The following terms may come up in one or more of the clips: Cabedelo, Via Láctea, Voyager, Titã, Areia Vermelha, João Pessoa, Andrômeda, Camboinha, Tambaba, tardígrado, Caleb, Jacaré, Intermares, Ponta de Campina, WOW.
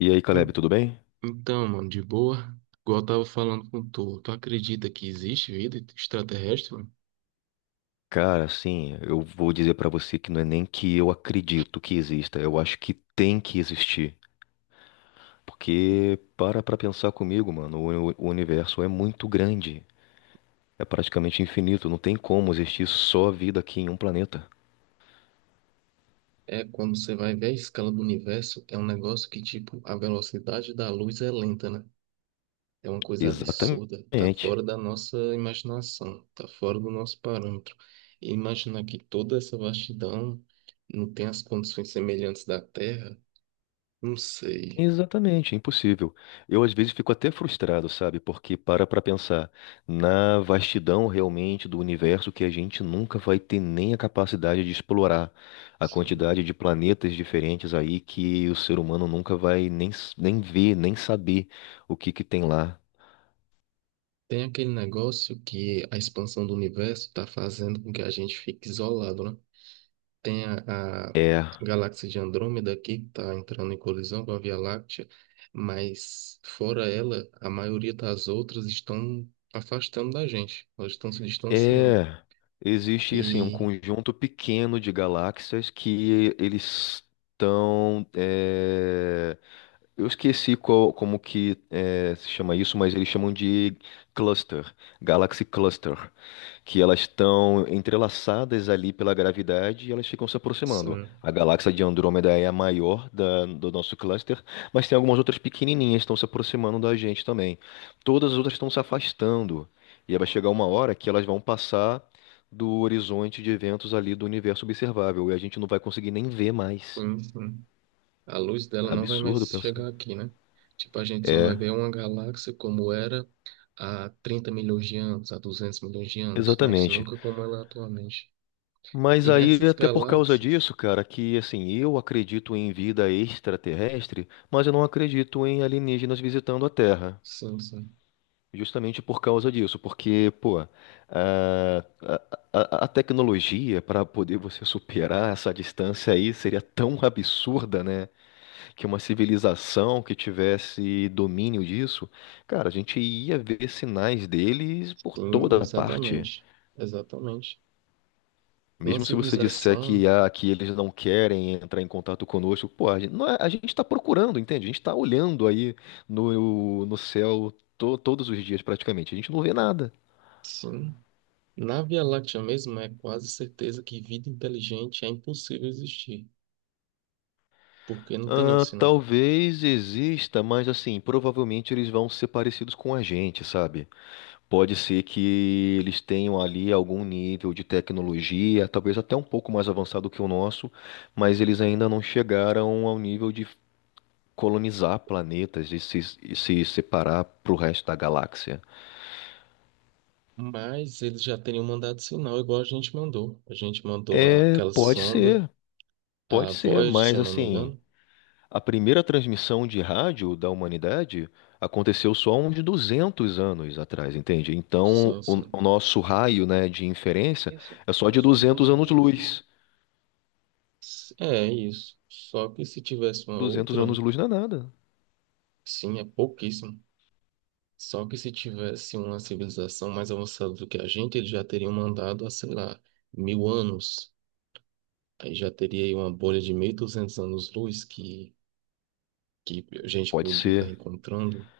E aí, Caleb, En- tudo bem? Então, mano, de boa, igual eu tava falando com tu, tu acredita que existe vida extraterrestre, mano? Cara, assim, eu vou dizer pra você que não é nem que eu acredito que exista, eu acho que tem que existir. Porque para pra pensar comigo, mano, o universo é muito grande, é praticamente infinito, não tem como existir só vida aqui em um planeta. É, quando você vai ver a escala do universo, é um negócio que, tipo, a velocidade da luz é lenta, né? É uma coisa absurda, tá Exatamente. fora da nossa imaginação, tá fora do nosso parâmetro. E imaginar que toda essa vastidão não tem as condições semelhantes da Terra, não sei. Exatamente, é impossível. Eu às vezes fico até frustrado, sabe? Porque para pra pensar na vastidão realmente do universo que a gente nunca vai ter nem a capacidade de explorar, a quantidade de planetas diferentes aí que o ser humano nunca vai nem, nem ver, nem saber o que que tem lá. Tem aquele negócio que a expansão do universo está fazendo com que a gente fique isolado, né? Tem a É. galáxia de Andrômeda aqui, que está entrando em colisão com a Via Láctea, mas fora ela, a maioria das outras estão afastando da gente, elas estão se distanciando. É, existe assim um E conjunto pequeno de galáxias que eles estão. Eu esqueci como que é, se chama isso, mas eles chamam de cluster, Galaxy Cluster, que elas estão entrelaçadas ali pela gravidade e elas ficam se aproximando. sim, A galáxia de Andrômeda é a maior do nosso cluster, mas tem algumas outras pequenininhas que estão se aproximando da gente também. Todas as outras estão se afastando. E aí vai chegar uma hora que elas vão passar do horizonte de eventos ali do universo observável e a gente não vai conseguir nem ver mais. sim, sim. A luz dela não vai Absurdo mais pensando. chegar aqui, né? Tipo, a gente só vai ver uma galáxia como era há 30 milhões de anos, há 200 milhões de anos, mas Exatamente. nunca como ela é atualmente. Mas E aí, nessas até por causa galáxias, disso, cara, que assim, eu acredito em vida extraterrestre, mas eu não acredito em alienígenas visitando a Terra. sim, sim. Justamente por causa disso, porque, pô, a, a tecnologia para poder você superar essa distância aí seria tão absurda, né? Que uma civilização que tivesse domínio disso, cara, a gente ia ver sinais deles por Sim, toda parte. exatamente. Exatamente. Uma Mesmo se você disser civilização, que, ah, que eles não querem entrar em contato conosco, pô, a gente, não é- a gente está procurando, entende? A gente está olhando aí no, no céu todos os dias praticamente. A gente não vê nada. sim. Na Via Láctea mesmo, é quase certeza que vida inteligente é impossível existir, porque não tem nenhum Ah, sinal. talvez exista, mas assim, provavelmente eles vão ser parecidos com a gente, sabe? Pode ser que eles tenham ali algum nível de tecnologia, talvez até um pouco mais avançado que o nosso, mas eles ainda não chegaram ao nível de colonizar planetas e se separar para o resto da galáxia. Mas eles já teriam mandado sinal, igual a gente mandou. A gente mandou É, aquela sonda, pode a ser, Voyager, se mas eu não me assim, engano. a primeira transmissão de rádio da humanidade aconteceu só uns 200 anos atrás, entende? Então, Sim, o, sim. o nosso raio, né, de inferência é só de 200 anos-luz. É isso. Só que se tivesse uma 200 outra, anos-luz não é nada. sim, é pouquíssimo. Só que se tivesse uma civilização mais avançada do que a gente, eles já teriam mandado há, sei lá, 1.000 anos. Aí já teria aí uma bolha de 1.200 anos-luz que a gente Pode podia estar ser. encontrando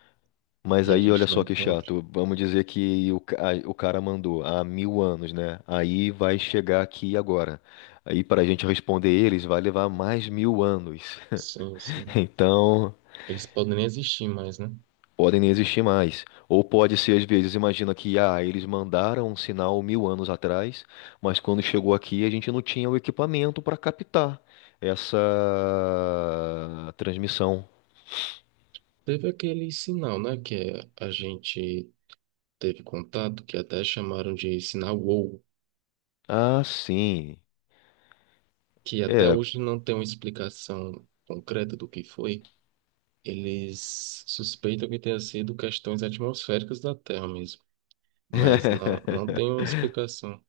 Mas e a aí, olha gente não só que encontra. chato. Vamos dizer que o cara mandou há mil anos, né? Aí vai chegar aqui agora. Aí, para a gente responder eles, vai levar mais mil anos. Sim, sim. Então, Eles podem nem existir mais, né? podem nem existir mais. Ou pode ser, às vezes, imagina que, ah, eles mandaram um sinal mil anos atrás, mas quando chegou aqui, a gente não tinha o equipamento para captar essa transmissão. Teve aquele sinal, né, que a gente teve contato, que até chamaram de sinal WOW, Ah, sim. que até É. hoje não tem uma explicação concreta do que foi. Eles suspeitam que tenha sido questões atmosféricas da Terra mesmo, mas não tem uma explicação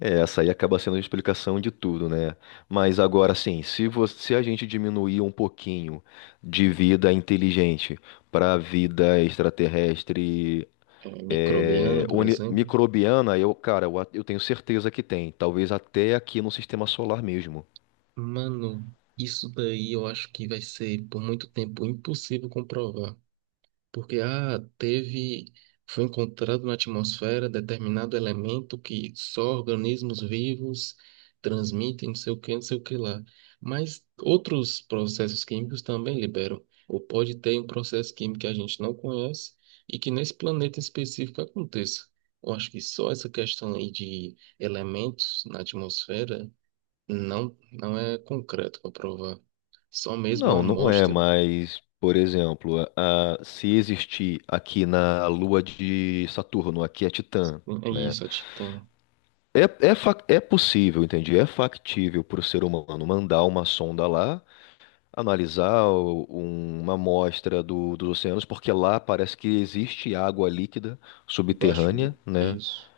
É, essa aí acaba sendo a explicação de tudo, né? Mas agora sim, se a gente diminuir um pouquinho de vida inteligente para vida extraterrestre é, é, microbiana, por exemplo. microbiana, eu, cara, eu, a- eu tenho certeza que tem. Talvez até aqui no sistema solar mesmo. Mano, isso daí eu acho que vai ser por muito tempo impossível comprovar. Porque ah, teve, foi encontrado na atmosfera determinado elemento que só organismos vivos transmitem, não sei o que, não sei o que lá. Mas outros processos químicos também liberam. Ou pode ter um processo químico que a gente não conhece e que nesse planeta específico aconteça. Eu acho que só essa questão aí de elementos na atmosfera não é concreto para provar. Só mesmo uma Não, não é, amostra. mas, por exemplo, se existir aqui na Lua de Saturno, aqui é Titã, É né? isso, a Titã. É, é, é possível, entendi. É factível para o ser humano mandar uma sonda lá, analisar uma amostra dos oceanos, porque lá parece que existe água líquida Debaixo subterrânea, do. né? Isso.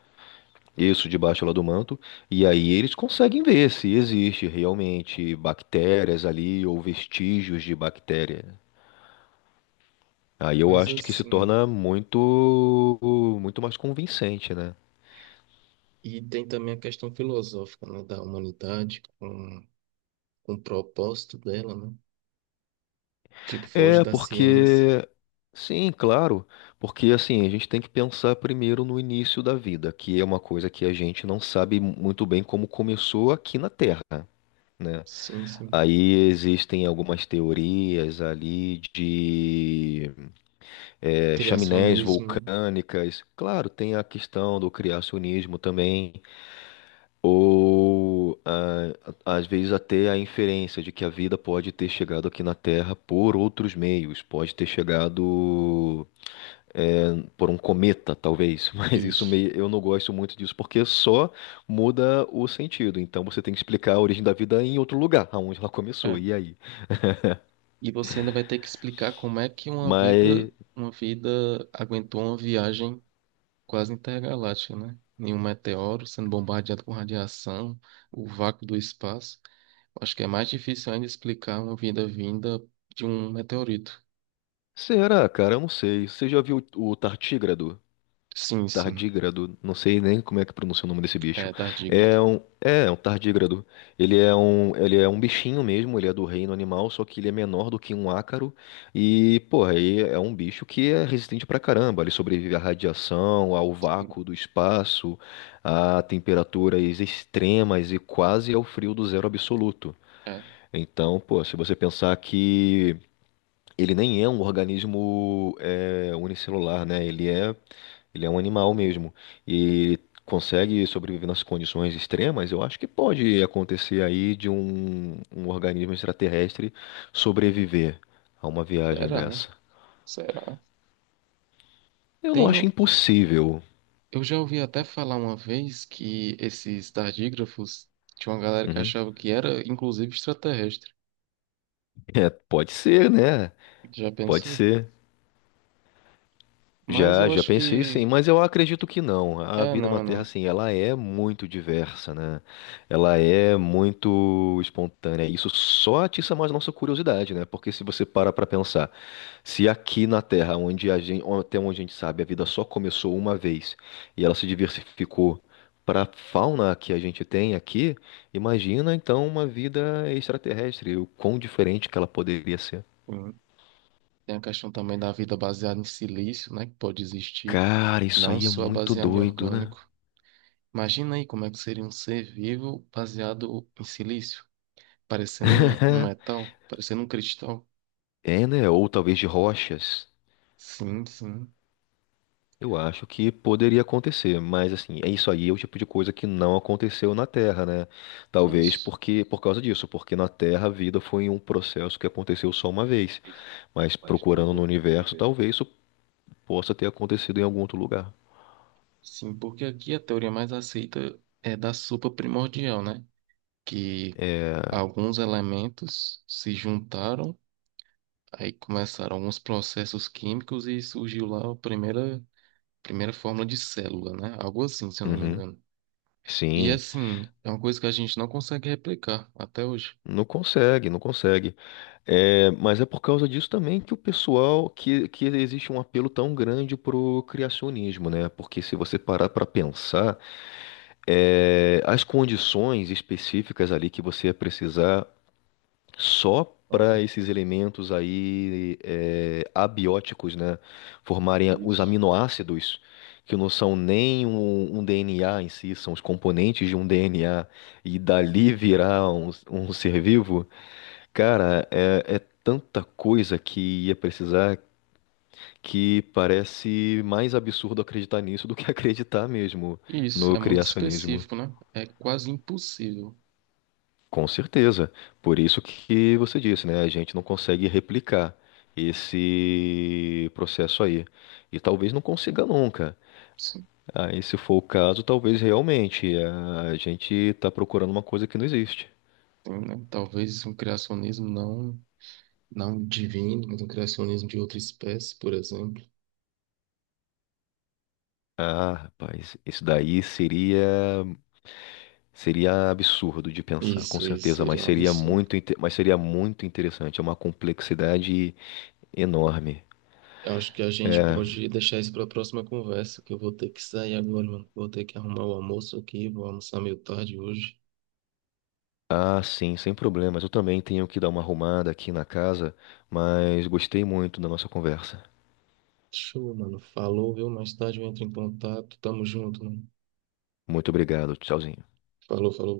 Isso debaixo lá do manto. E aí eles conseguem ver se existe realmente bactérias ali ou vestígios de bactéria. Aí eu Mas acho que se assim. torna muito, muito mais convincente, né? E tem também a questão filosófica, né, da humanidade, com o propósito dela, né? Tipo, foge É, da ciência. porque. Sim, claro. Porque, assim, a gente tem que pensar primeiro no início da vida, que é uma coisa que a gente não sabe muito bem como começou aqui na Terra, né? Sim, sim. Aí existem algumas teorias ali de é, chaminés Criacionismo, né? vulcânicas. Claro, tem a questão do criacionismo também, ou ah, às vezes até a inferência de que a vida pode ter chegado aqui na Terra por outros meios, pode ter chegado é, por um cometa, talvez, mas isso Isso. meio, eu não gosto muito disso porque só muda o sentido. Então você tem que explicar a origem da vida em outro lugar, aonde ela começou, É. e aí? E você ainda vai ter que explicar como é que Mas uma vida aguentou uma viagem quase intergaláctica, né? Nenhum meteoro sendo bombardeado com radiação, o vácuo do espaço. Acho que é mais difícil ainda explicar uma vida vinda de um meteorito. será, cara? Eu não sei. Você já viu o Tartígrado? Sim, sim. Tardígrado, não sei nem como é que pronuncia o nome desse bicho. É, tardígrado. É um, é um tardígrado. Ele é um bichinho mesmo, ele é do reino animal, só que ele é menor do que um ácaro. E, porra, aí é um bicho que é resistente pra caramba. Ele sobrevive à radiação, ao vácuo do espaço, a temperaturas extremas e quase ao frio do zero absoluto. É. Então, pô, se você pensar que ele nem é um organismo é, unicelular, né? Ele é um animal mesmo. E consegue sobreviver nas condições extremas, eu acho que pode acontecer aí de um organismo extraterrestre sobreviver a uma viagem Será? dessa. Será? Eu não acho Tenho. impossível. Eu já ouvi até falar uma vez que esses tardígrafos tinha uma galera que Uhum. achava que era, inclusive, extraterrestre. É, pode ser, né? Já Pode pensou? ser. Mas Já, eu já acho pensei sim, que. mas eu acredito que não. A É, vida não, na é Terra, não. assim, ela é muito diversa, né? Ela é muito espontânea. Isso só atiça mais a nossa curiosidade, né? Porque se você para pra pensar, se aqui na Terra, até onde a gente sabe, a vida só começou uma vez e ela se diversificou para a fauna que a gente tem aqui, imagina então uma vida extraterrestre, o quão diferente que ela poderia ser. Hum. Tem a questão também da vida baseada em silício, né? Que pode existir. Cara, isso Não aí é só muito baseada em doido, né? orgânico. Imagina aí como é que seria um ser vivo baseado em silício, parecendo um metal, parecendo um cristal. É, né? Ou talvez de rochas. Sim, sim. Eu acho que poderia acontecer, mas assim, é isso aí, é o tipo de coisa que não aconteceu na Terra, né? Talvez Isso. porque por causa disso, porque na Terra a vida foi um processo que aconteceu só uma vez, mas procurando no universo, talvez isso possa ter acontecido em algum outro lugar. Sim, porque aqui a teoria mais aceita é da sopa primordial, né? Que É, alguns elementos se juntaram, aí começaram alguns processos químicos e surgiu lá a primeira fórmula de célula, né? Algo assim, se eu não me uhum, engano. E sim, assim, é uma coisa que a gente não consegue replicar até hoje. não consegue, não consegue. É, mas é por causa disso também que o pessoal, que existe um apelo tão grande pro criacionismo, né? Porque se você parar para pensar é, as condições específicas ali que você ia precisar só Ah, para esses elementos aí é, abióticos, né, formarem os isso. aminoácidos, que não são nem um, um DNA em si, são os componentes de um DNA, e dali virar um, um ser vivo, cara, é, é tanta coisa que ia precisar que parece mais absurdo acreditar nisso do que acreditar mesmo Isso, no é muito criacionismo. específico, né? É quase impossível. Com certeza. Por isso que você disse, né? A gente não consegue replicar esse processo aí. E talvez não consiga nunca. Sim, Aí, se for o caso, talvez realmente eh, a gente está procurando uma coisa que não existe. tem, né? Talvez um criacionismo não divino, mas um criacionismo de outra espécie, por exemplo. Ah, rapaz, isso daí seria seria absurdo de pensar, com Isso certeza, seria mas um seria absurdo. muito, mas seria muito interessante. É uma complexidade enorme. Eu acho que a gente É, pode deixar isso para a próxima conversa, que eu vou ter que sair agora, mano. Vou ter que arrumar o almoço aqui, vou almoçar meio tarde hoje. Ah, sim, sem problemas. Eu também tenho que dar uma arrumada aqui na casa, mas gostei muito da nossa conversa. Show, mano. Falou, viu? Mais tarde eu entro em contato. Tamo junto, mano. Muito obrigado. Tchauzinho. Falou, falou.